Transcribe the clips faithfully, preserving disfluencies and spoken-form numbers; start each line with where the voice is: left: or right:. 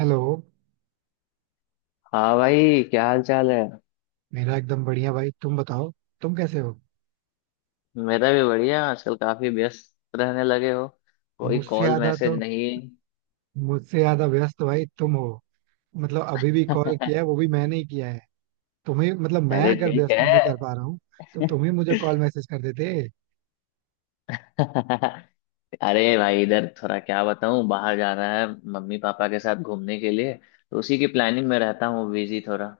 right: Hello.
left: हाँ भाई, क्या हाल चाल है।
right: मेरा एकदम बढ़िया, भाई. तुम बताओ, तुम कैसे हो?
left: मेरा भी बढ़िया। आजकल काफी व्यस्त रहने लगे हो, कोई
right: मुझसे
left: कॉल
right: ज्यादा
left: मैसेज
right: तो
left: नहीं।
right: मुझसे ज्यादा व्यस्त भाई तुम हो. मतलब, अभी भी कॉल किया है वो भी मैंने ही किया है तुम्हें. मतलब, मैं
left: अरे
right: अगर
left: ठीक
right: व्यस्त
left: है।
right: नहीं कर पा रहा हूँ तो तुम ही मुझे कॉल मैसेज कर देते.
left: अरे भाई, इधर थोड़ा क्या बताऊँ, बाहर जाना है मम्मी पापा के साथ घूमने के लिए। तो उसी की प्लानिंग में रहता हूँ, बिजी थोड़ा।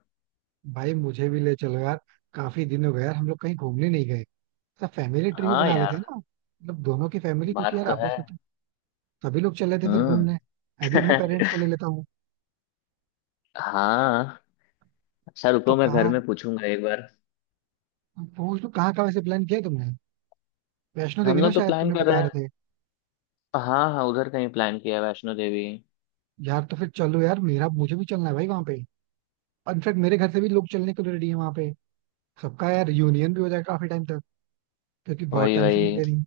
right: भाई मुझे भी ले चलो यार, काफी दिन हो गया यार, हम लोग कहीं घूमने नहीं गए. तो फैमिली ट्रिप
left: हाँ
right: बना लेते हैं
left: यार,
right: ना, मतलब दोनों की फैमिली, क्योंकि
left: बात
right: यार
left: तो है।
right: आपस में तो सभी लोग चल रहे थे फिर
left: हम्म।
right: घूमने. मैं भी अपने पेरेंट्स को ले लेता हूँ.
left: हाँ। अच्छा
right: तो
left: रुको, मैं घर
right: कहाँ,
left: में पूछूंगा एक बार।
right: पूछ लो कहाँ का वैसे प्लान किया है तुमने. वैष्णो
left: हम
right: देवी ना
left: लोग तो
right: शायद,
left: प्लान
right: तुमने
left: कर
right: बता
left: रहे
right: रहे
left: हैं।
right: थे.
left: हाँ हाँ, उधर कहीं प्लान किया है, वैष्णो देवी।
right: यार तो फिर चलो यार, मेरा मुझे भी चलना है भाई वहां पे. इनफैक्ट मेरे घर से भी लोग चलने को रेडी है वहां पे. सबका यार यूनियन भी हो जाएगा काफी टाइम तक, क्योंकि बहुत
left: वही
right: टाइम से
left: वही।
right: मिले नहीं.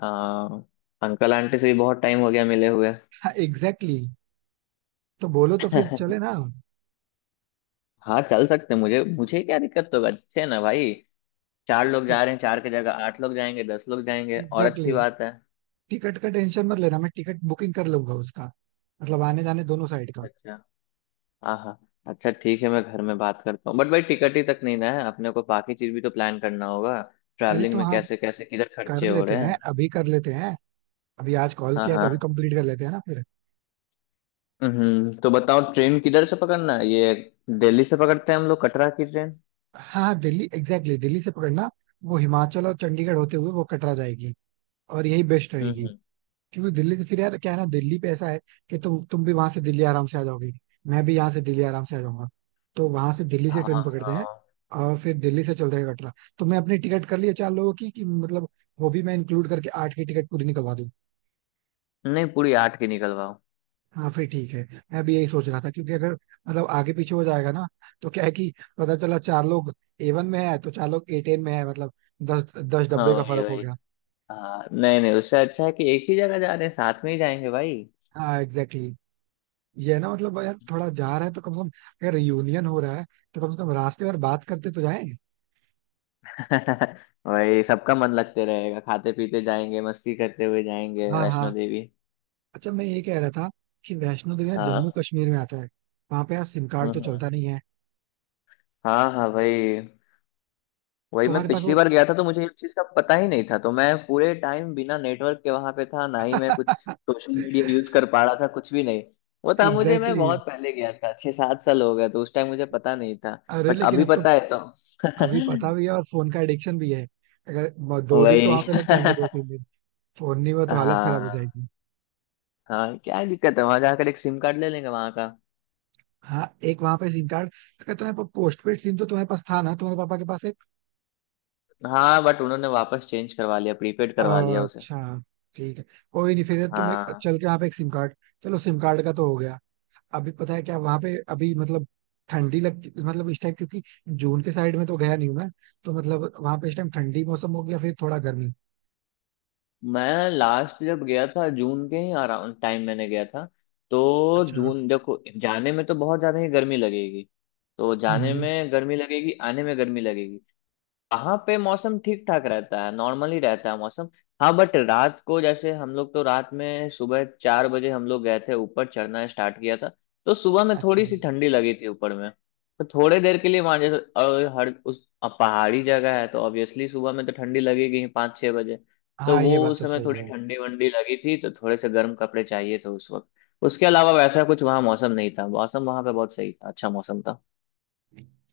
left: हाँ। अंकल आंटी से भी बहुत टाइम हो गया मिले हुए।
right: हाँ एग्जैक्टली exactly. तो बोलो तो फिर चले ना.
left: हाँ चल सकते हैं, मुझे मुझे क्या दिक्कत होगा, अच्छे है ना भाई। चार लोग
right: तो
left: जा रहे हैं, चार की जगह आठ लोग जाएंगे, दस लोग जाएंगे, और
right: एग्जैक्टली
left: अच्छी बात
right: exactly.
left: है।
right: टिकट का टेंशन मत लेना, मैं टिकट बुकिंग कर लूंगा उसका. मतलब आने जाने दोनों साइड का.
left: अच्छा। हाँ हाँ। अच्छा ठीक है, मैं घर में बात करता हूँ, बट भाई टिकट ही तक नहीं ना है अपने को, बाकी चीज भी तो प्लान करना होगा।
right: अरे
left: ट्रैवलिंग
right: तो
left: में
right: हाँ,
left: कैसे कैसे किधर
right: कर
left: खर्चे हो
right: लेते
left: रहे
right: हैं
left: हैं।
right: अभी कर लेते हैं. अभी आज कॉल
left: हाँ
right: किया तो अभी
left: हाँ।
right: कंप्लीट कर लेते हैं ना फिर.
left: हम्म, तो बताओ ट्रेन किधर से पकड़ना है ये, दिल्ली से पकड़ते हैं हम लोग कटरा की ट्रेन।
right: हाँ हाँ, दिल्ली एग्जैक्टली exactly, दिल्ली से पकड़ना. वो हिमाचल और चंडीगढ़ होते हुए वो कटरा जाएगी, और यही बेस्ट
left: हम्म
right: रहेगी.
left: हम्म।
right: क्योंकि दिल्ली से फिर यार क्या है ना, दिल्ली पे ऐसा है कि तुम तुम भी वहां से दिल्ली आराम से आ जाओगे. मैं भी यहाँ से दिल्ली आराम से आ जाऊंगा. तो वहां से दिल्ली से
left: हाँ
right: ट्रेन पकड़ते हैं,
left: हाँ।
right: और फिर दिल्ली से चलते हैं कटरा. तो मैं अपनी टिकट कर लिया चार लोगों की, कि मतलब वो भी मैं इंक्लूड करके आठ की टिकट पूरी निकलवा दूं.
left: नहीं, पूरी आठ की निकलवाओ।
right: हाँ फिर ठीक है, मैं भी यही सोच रहा था. क्योंकि अगर मतलब आगे पीछे हो जाएगा ना, तो क्या है कि पता चला चार लोग ए वन में है तो चार लोग ए टेन में है, मतलब दस दस
left: हाँ
right: डब्बे का
left: वही
right: फर्क हो
left: वही।
right: गया.
left: हाँ नहीं नहीं, उससे अच्छा है कि एक ही जगह जा रहे हैं साथ में ही जाएंगे भाई।
right: हाँ एग्जैक्टली. ये है ना, मतलब यार थोड़ा जा रहा है तो कम से कम, अगर रियूनियन हो रहा है तो कम से कम रास्ते पर बात करते तो जाएं.
left: वही, सबका मन लगते रहेगा, खाते पीते जाएंगे, मस्ती करते हुए जाएंगे
right: हाँ
left: वैष्णो
right: हाँ.
left: देवी।
right: अच्छा मैं ये कह रहा था कि वैष्णो देवी ना जम्मू
left: हाँ।
right: कश्मीर में आता है, वहां पे यार सिम
left: हम्म
right: कार्ड तो
left: हम्म।
right: चलता नहीं है.
left: हाँ हाँ वही। वही मैं
right: तुम्हारे पास
left: पिछली
right: वो
left: बार गया था तो मुझे इस चीज का पता ही नहीं था, तो मैं पूरे टाइम बिना नेटवर्क के वहां पे था, ना ही मैं कुछ सोशल मीडिया यूज कर पा रहा था, कुछ भी नहीं। वो था मुझे, मैं
right: एग्जैक्टली
left: बहुत
right: exactly.
left: पहले गया था, छह सात साल हो गया, तो उस टाइम मुझे पता नहीं था।
right: अरे
left: बट
right: लेकिन
left: अभी
right: अब तो,
left: पता है तो।
right: अभी पता भी है और फोन का एडिक्शन भी है. अगर म- दो दिन तो
left: वही।
right: वहां पे लग जाएंगे, दो तीन दिन फोन नहीं हुआ तो हालत खराब हो
left: हाँ।
right: जाएगी.
left: हाँ क्या दिक्कत है, वहां जाकर एक सिम कार्ड ले लेंगे वहां का।
right: हाँ एक वहां पे सिम कार्ड. अगर तुम्हारे पास पोस्ट पेड सिम तो तुम्हारे पास था ना, तुम्हारे पापा के पास.
left: हाँ बट उन्होंने वापस चेंज करवा लिया, प्रीपेड करवा लिया उसे।
right: अच्छा ठीक है. कोई नहीं, फिर तुम एक
left: हाँ।
right: चल के वहाँ पे एक सिम कार्ड. चलो सिम कार्ड का तो हो गया. अभी पता है क्या वहाँ पे अभी, मतलब ठंडी लगती मतलब इस टाइम, क्योंकि जून के साइड में तो गया नहीं हूँ मैं. तो मतलब वहाँ पे इस टाइम ठंडी मौसम हो गया फिर थोड़ा गर्मी.
left: मैं लास्ट जब गया था, जून के ही अराउंड टाइम मैंने गया था। तो
right: अच्छा.
left: जून देखो, जाने में तो बहुत ज्यादा ही गर्मी लगेगी। तो
right: हम्म
left: जाने
right: हम्म.
left: में गर्मी लगेगी, आने में गर्मी लगेगी। वहां पे मौसम ठीक ठाक रहता है, नॉर्मली रहता है मौसम। हाँ बट रात को, जैसे हम लोग तो रात में सुबह चार बजे हम लोग गए थे, ऊपर चढ़ना स्टार्ट किया था। तो सुबह में
right: अच्छा.
left: थोड़ी सी ठंडी लगी थी ऊपर में। तो थोड़े देर के लिए वहां जैसे, और हर उस, अब पहाड़ी जगह है तो ऑब्वियसली सुबह में तो ठंडी लगेगी ही, पाँच छह बजे। तो
right: हाँ
left: वो
right: ये बात
left: उस
right: तो
left: समय
right: सही
left: थोड़ी
right: है.
left: ठंडी वंडी लगी थी, तो थोड़े से गर्म कपड़े चाहिए थे उस वक्त। उसके अलावा वैसा कुछ वहाँ मौसम नहीं था, मौसम वहां पे बहुत सही था, अच्छा मौसम था।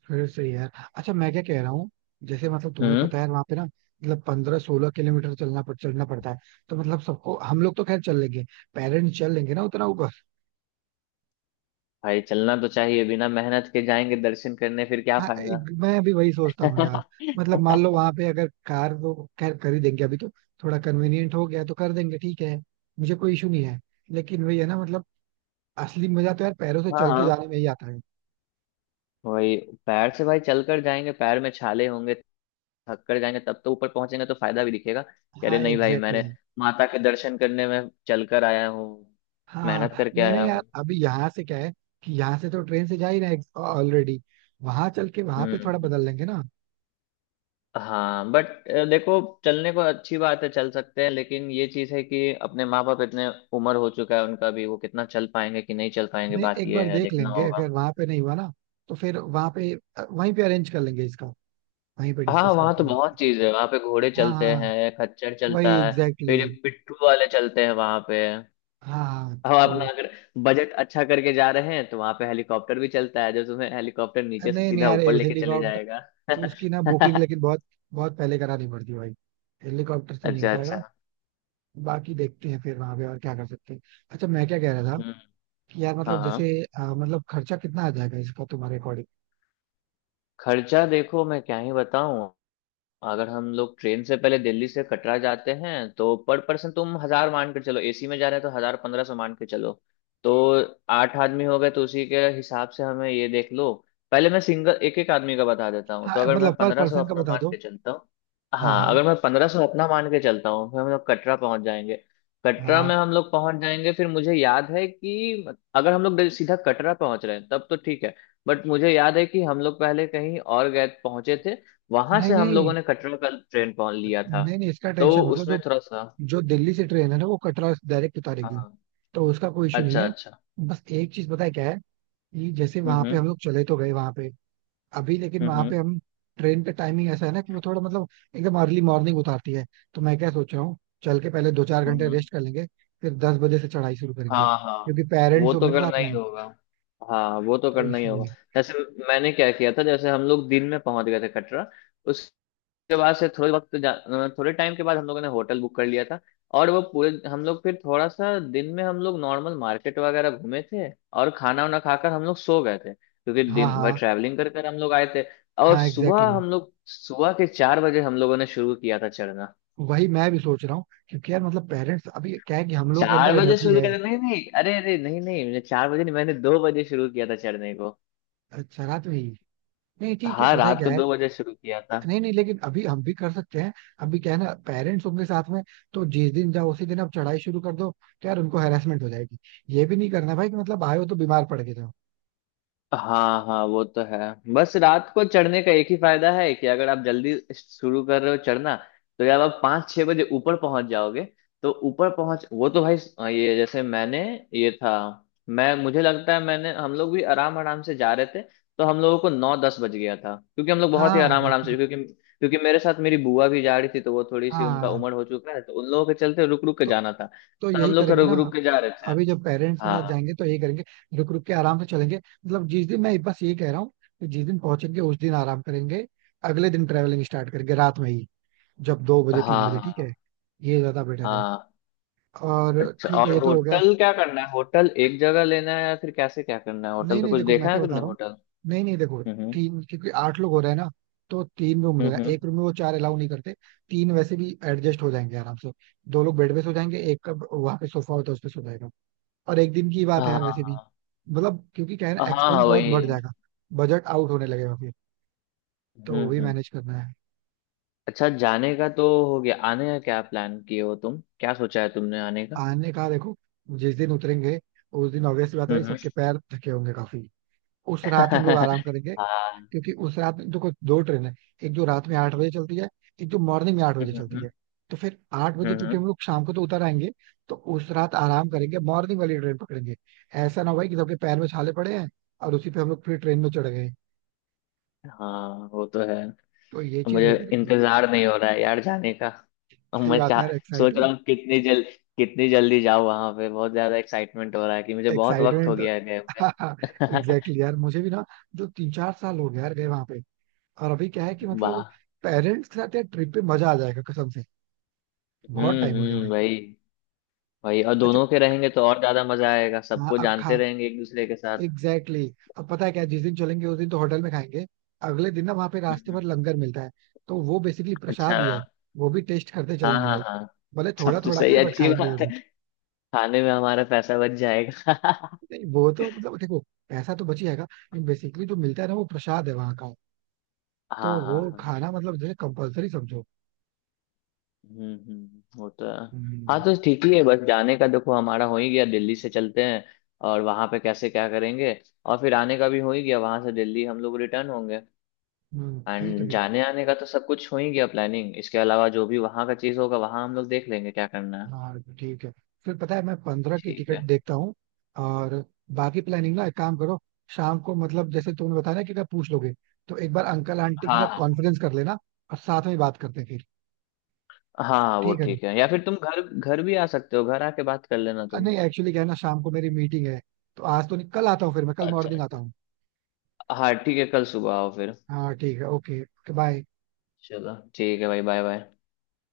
right: फिर सही है. अच्छा मैं क्या कह रहा हूँ जैसे मतलब तुम्हें
left: हम्म।
right: पता है वहाँ पे ना, मतलब पंद्रह सोलह किलोमीटर चलना पड़ चलना पड़ता है. तो मतलब सबको, हम लोग तो खैर चल लेंगे. पेरेंट्स चल लेंगे ना उतना?
left: भाई चलना तो चाहिए, बिना मेहनत के जाएंगे दर्शन करने फिर क्या
right: हाँ,
left: फायदा।
right: एक- मैं भी वही सोचता हूँ यार. मतलब मान लो वहां पे अगर कार वो खैर कर ही देंगे अभी, तो थोड़ा कन्वीनियंट हो गया तो कर देंगे, ठीक है, मुझे कोई इशू नहीं है. लेकिन वही है ना मतलब, असली मजा तो यार पैरों से चल के
left: हाँ।
right: जाने में ही आता है.
left: वही। पैर से भाई चलकर जाएंगे, पैर में छाले होंगे, थक कर जाएंगे, तब तो ऊपर पहुंचेंगे तो फायदा भी दिखेगा कि अरे
right: हाँ
left: नहीं भाई,
right: एग्जैक्टली
left: मैंने
right: exactly.
left: माता के दर्शन करने में चलकर आया हूँ,
right: हाँ
left: मेहनत
right: हाँ.
left: करके
right: नहीं
left: आया
right: नहीं यार,
left: हूँ।
right: अभी यहाँ से क्या है कि यहाँ से तो ट्रेन से जा ही रहे ऑलरेडी. वहां चल के वहां पे थोड़ा
left: हम्म।
right: बदल लेंगे ना.
left: हाँ बट देखो, चलने को अच्छी बात है, चल सकते हैं, लेकिन ये चीज है कि अपने माँ बाप इतने उम्र हो चुका है उनका भी, वो कितना चल पाएंगे कि नहीं चल पाएंगे,
right: नहीं
left: बात
right: एक
left: ये
right: बार
left: है,
right: देख
left: देखना
right: लेंगे,
left: होगा।
right: अगर वहां पे नहीं हुआ ना, तो फिर वहां पे, वहीं पे अरेंज कर लेंगे इसका, वहीं पे
left: हाँ
right: डिस्कस
left: वहाँ
right: करके.
left: तो बहुत चीज है, वहाँ पे घोड़े
right: हाँ
left: चलते
right: हाँ
left: हैं, खच्चर
right: वही
left: चलता है,
right: एग्जैक्टली.
left: फिर पिट्ठू वाले चलते हैं वहाँ पे।
right: हाँ
left: और अपना
right: तो,
left: अगर बजट अच्छा करके जा रहे हैं तो वहाँ पे हेलीकॉप्टर भी चलता है, जो तुम्हें हेलीकॉप्टर नीचे से
right: नहीं नहीं
left: सीधा
right: यार
left: ऊपर लेके चले
right: हेलीकॉप्टर,
left: जाएगा।
right: उसकी ना बुकिंग लेकिन बहुत बहुत पहले करानी पड़ती है भाई. हेलीकॉप्टर से नहीं हो
left: अच्छा अच्छा।
right: पाएगा. बाकी देखते हैं फिर वहां पे और क्या कर सकते हैं. अच्छा मैं क्या कह रहा था
left: हम्म।
right: कि यार
left: हाँ
right: मतलब जैसे
left: हाँ।
right: अ, मतलब खर्चा कितना आ जाएगा इसका तुम्हारे अकॉर्डिंग?
left: खर्चा देखो, मैं क्या ही बताऊं। अगर हम लोग ट्रेन से पहले दिल्ली से कटरा जाते हैं तो पर पर्सन तुम हजार मान के चलो, एसी में जा रहे हैं तो हजार पंद्रह सौ मान के चलो। तो आठ आदमी हो गए, तो उसी के हिसाब से हमें ये देख लो। पहले मैं सिंगल एक एक आदमी का बता देता हूँ,
right: हाँ
left: तो अगर मैं
right: मतलब पर
left: पंद्रह सौ
right: पर्सन का
left: अपना
right: बता
left: मान
right: दो.
left: के चलता हूँ।
right: हाँ
left: हाँ,
right: हाँ.
left: अगर मैं पंद्रह सौ अपना मान के चलता हूँ, फिर हम लोग कटरा पहुंच जाएंगे। कटरा
right: हाँ.
left: में हम लोग पहुंच जाएंगे, फिर मुझे याद है कि अगर हम लोग सीधा कटरा पहुंच रहे हैं तब तो ठीक है। बट मुझे याद है कि हम लोग पहले कहीं और गए पहुंचे थे, वहां
right: नहीं
left: से हम लोगों
right: नहीं.
left: ने कटरा का ट्रेन पकड़ लिया था,
right: नहीं नहीं इसका
left: तो
right: टेंशन मतलब, जो
left: उसमें थोड़ा सा।
right: जो दिल्ली से ट्रेन है ना वो कटरा डायरेक्ट
left: हाँ
right: उतारेगी,
left: हाँ।
right: तो उसका कोई इशू नहीं
left: अच्छा
right: है.
left: अच्छा।
right: बस एक चीज पता है क्या है, कि जैसे वहां
left: हम्म
right: पे
left: हम्म।
right: हम लोग चले तो गए वहां पे. अभी लेकिन
left: हम्म
right: वहां
left: हम्म।
right: पे हम, ट्रेन का टाइमिंग ऐसा है ना कि वो थोड़ा मतलब एकदम अर्ली मॉर्निंग उतारती है. तो मैं क्या सोच रहा हूँ, चल के पहले दो चार
left: हम्म,
right: घंटे
left: हम्म।
right: रेस्ट कर लेंगे, फिर दस बजे से चढ़ाई शुरू करेंगे
left: हाँ हाँ,
right: क्योंकि
left: वो
right: पेरेंट्स
left: तो
right: होंगे ना
left: करना
right: साथ
left: ही
right: में.
left: होगा। हाँ, वो तो
right: तो
left: करना ही होगा।
right: इसलिए.
left: जैसे मैंने क्या किया था, जैसे हम लोग दिन में पहुंच गए थे कटरा के बाद से, थोड़े वक्त जा- थोड़े टाइम के बाद हम लोगों ने होटल बुक कर लिया था। और वो पूरे हम लोग फिर थोड़ा सा दिन में हम लोग नॉर्मल मार्केट वगैरह घूमे थे और खाना वाना खाकर हम लोग सो गए थे, क्योंकि
right: हाँ
left: दिन भर
right: हाँ.
left: ट्रैवलिंग कर कर हम लोग आए थे। और
right: हाँ एग्जैक्टली
left: सुबह
right: exactly.
left: हम लोग सुबह के चार बजे हम लोगों ने शुरू किया था चढ़ना।
right: वही मैं भी सोच रहा हूँ, क्योंकि यार मतलब पेरेंट्स, अभी क्या है कि हम लोग के
left: चार
right: अंदर
left: बजे
right: एनर्जी
left: शुरू
right: है.
left: किया था, नहीं नहीं, अरे अरे नहीं नहीं, मैंने चार बजे नहीं, मैंने दो बजे शुरू किया था चढ़ने को।
right: अच्छा, रात में ही? नहीं ठीक है,
left: हाँ
right: पता है
left: रात
right: क्या
left: को
right: है.
left: दो बजे शुरू किया था।
right: नहीं नहीं, लेकिन अभी हम भी कर सकते हैं. अभी क्या है ना, पेरेंट्स होंगे साथ में, तो जिस दिन जाओ उसी दिन आप चढ़ाई शुरू कर दो तो यार उनको हेरासमेंट हो जाएगी. ये भी नहीं करना भाई कि मतलब आए हो तो बीमार पड़ के जाओ.
left: हाँ हाँ वो तो है। बस रात को चढ़ने का एक ही फायदा है कि अगर आप जल्दी शुरू कर रहे हो चढ़ना, तो जब आप पाँच छह बजे ऊपर पहुंच जाओगे। तो ऊपर पहुंच वो तो भाई, अ, ये जैसे मैंने ये था, मैं मुझे लगता है मैंने, हम लोग भी आराम आराम से जा रहे थे, तो हम लोगों को नौ दस बज गया था, क्योंकि हम लोग बहुत ही
right: हाँ
left: आराम
right: वो
left: आराम
right: तो.
left: से, क्योंकि क्योंकि मेरे साथ मेरी बुआ भी जा रही थी, तो वो थोड़ी सी उनका
right: हाँ
left: उम्र हो चुका है, तो उन लोगों के चलते रुक रुक के
right: तो
left: जाना था,
right: तो
left: तो हम
right: यही
left: लोग तो
right: करेंगे
left: रुक
right: ना.
left: रुक के जा रहे थे।
right: अभी जब पेरेंट्स के साथ
left: हाँ
right: जाएंगे तो यही करेंगे. रुक रुक के आराम से चलेंगे. मतलब जिस दिन, मैं बस ये कह रहा हूँ कि जिस दिन पहुंचेंगे उस दिन आराम करेंगे. अगले दिन ट्रेवलिंग स्टार्ट करेंगे रात में ही, जब दो बजे
left: हाँ।
right: तीन बजे ठीक है.
left: हाँ
right: ये ज्यादा बेटर है.
left: हाँ।
right: और
left: अच्छा
right: ठीक
left: और
right: है, ये तो हो गया.
left: होटल क्या करना है, होटल एक जगह लेना है या फिर कैसे क्या करना है, होटल
right: नहीं
left: का
right: नहीं
left: कुछ
right: देखो मैं
left: देखा है
right: क्या बता
left: तुमने
right: रहा हूँ.
left: होटल।
right: नहीं नहीं देखो,
left: हम्म
right: तीन, क्योंकि आठ लोग हो रहे हैं ना, तो तीन रूम लेना.
left: हम्म। हम्म।
right: एक रूम में वो चार अलाउ नहीं करते. तीन वैसे भी एडजस्ट हो जाएंगे आराम से. दो लोग बेड पे सो जाएंगे, एक का वहां पे सोफा होता है उस पे सो जाएगा. और एक दिन की बात है
left: हाँ
right: यार वैसे भी.
left: हाँ
right: मतलब, क्योंकि क्या है ना,
left: हाँ। हाँ हाँ,
right: एक्सपेंस बहुत
left: वही
right: बढ़
left: है।
right: जाएगा, बजट आउट होने लगेगा फिर, तो
left: हम्म
right: वो भी
left: हम्म।
right: मैनेज करना है.
left: अच्छा, जाने का तो हो गया, आने का क्या प्लान किए हो तुम, क्या सोचा है तुमने आने का।
right: आने का देखो, जिस दिन उतरेंगे उस दिन ऑब्वियसली बात
left: हम्म
right: है सबके
left: हम्म।
right: पैर थके होंगे काफी. उस रात हम लोग आराम करेंगे,
left: हाँ।
right: क्योंकि उस रात में देखो दो ट्रेन है. एक जो रात में आठ बजे चलती है, एक जो मॉर्निंग में आठ बजे
left: हम्म
right: चलती
left: हम्म।
right: है. तो फिर आठ बजे,
left: हम्म,
right: क्योंकि
left: हम्म।
right: हम लोग शाम को तो उतर आएंगे, तो उस रात आराम करेंगे, मॉर्निंग वाली ट्रेन पकड़ेंगे. ऐसा ना हो भाई कि सबके पैर में छाले पड़े हैं और उसी पे हम लोग फिर ट्रेन में चढ़ गए.
left: हाँ वो तो है।
right: तो ये चीज
left: मुझे
right: नहीं करेंगे.
left: इंतजार नहीं हो रहा है यार जाने का। अब
right: सही
left: मैं
right: बात है
left: चाह
right: यार,
left: सोच रहा
right: एक्साइटमेंट.
left: हूँ, कितनी जल कितनी जल्दी जाऊँ वहां पे, बहुत ज्यादा एक्साइटमेंट हो रहा है, कि मुझे बहुत वक्त हो
right: एक्साइटमेंट
left: गया है गए हुए।
right: Exactly exactly. यार मुझे भी ना, जो तीन चार साल हो गया यार गए वहां पे. और अभी क्या है कि मतलब,
left: वाह।
right: पेरेंट्स के साथ यार ट्रिप पे मजा आ जाएगा कसम से. बहुत
left: हम्म
right: टाइम हो गया
left: हम्म।
right: भाई.
left: वही वही, और
right: अच्छा.
left: दोनों के रहेंगे तो और ज्यादा मजा आएगा,
right: हाँ
left: सबको
right: अब
left: जानते
right: खा
left: रहेंगे एक दूसरे के साथ।
right: Exactly exactly. अब पता है क्या, जिस दिन चलेंगे उस दिन तो होटल में खाएंगे. अगले दिन ना वहाँ पे
left: हम्म
right: रास्ते
left: हम्म।
right: भर लंगर मिलता है, तो वो बेसिकली
left: अच्छा।
right: प्रसाद ही है. वो भी टेस्ट करते
left: हाँ
right: चलेंगे
left: हाँ
right: भाई,
left: हाँ।
right: भले
left: सब
right: थोड़ा
left: तो
right: थोड़ा
left: सही,
right: खाए बट
left: अच्छी
right: खाएंगे
left: बात है।
right: जरूर.
left: खाने में हमारा पैसा बच जाएगा। हाँ
right: नहीं वो तो मतलब देखो, पैसा तो बच ही जाएगा. बेसिकली जो मिलता है ना वो प्रसाद है वहाँ का, तो
left: हाँ
right: वो
left: हाँ।
right: खाना मतलब जैसे कंपलसरी समझो.
left: हम्म हम्म, वो तो है। हाँ,
right: हम्म.
left: तो ठीक ही है, बस जाने का देखो हमारा हो ही गया, दिल्ली से चलते हैं और वहां पे कैसे क्या करेंगे। और फिर आने का भी हो ही गया, वहां से दिल्ली हम लोग रिटर्न होंगे।
right: हम्म, ठीक है
left: एंड
right: फिर.
left: जाने आने का तो सब कुछ हो ही गया प्लानिंग, इसके अलावा जो भी वहां का चीज होगा वहां हम लोग देख लेंगे क्या करना है।
right: हाँ ठीक है. फिर पता है, मैं पंद्रह की
left: ठीक
right: टिकट
left: है।
right: देखता हूँ. और बाकी प्लानिंग ना, एक काम करो. शाम को, मतलब जैसे तुमने बताया ना कि अगर पूछ लोगे, तो एक बार अंकल आंटी के
left: हाँ
right: साथ
left: हाँ,
right: कॉन्फ्रेंस कर लेना, और साथ में बात करते हैं फिर.
left: हाँ वो
right: ठीक है ना?
left: ठीक है, या फिर तुम घर घर भी आ सकते हो, घर आके बात कर लेना
right: अ,
left: तुम।
right: नहीं एक्चुअली क्या है ना, शाम को मेरी मीटिंग है. तो आज तो नहीं, कल आता हूँ. फिर मैं कल
left: अच्छा
right: मॉर्निंग आता
left: अच्छा।
right: हूँ.
left: हाँ ठीक है, कल सुबह आओ फिर।
right: हाँ ठीक है. Okay, bye.
left: चलो ठीक है भाई, बाय बाय।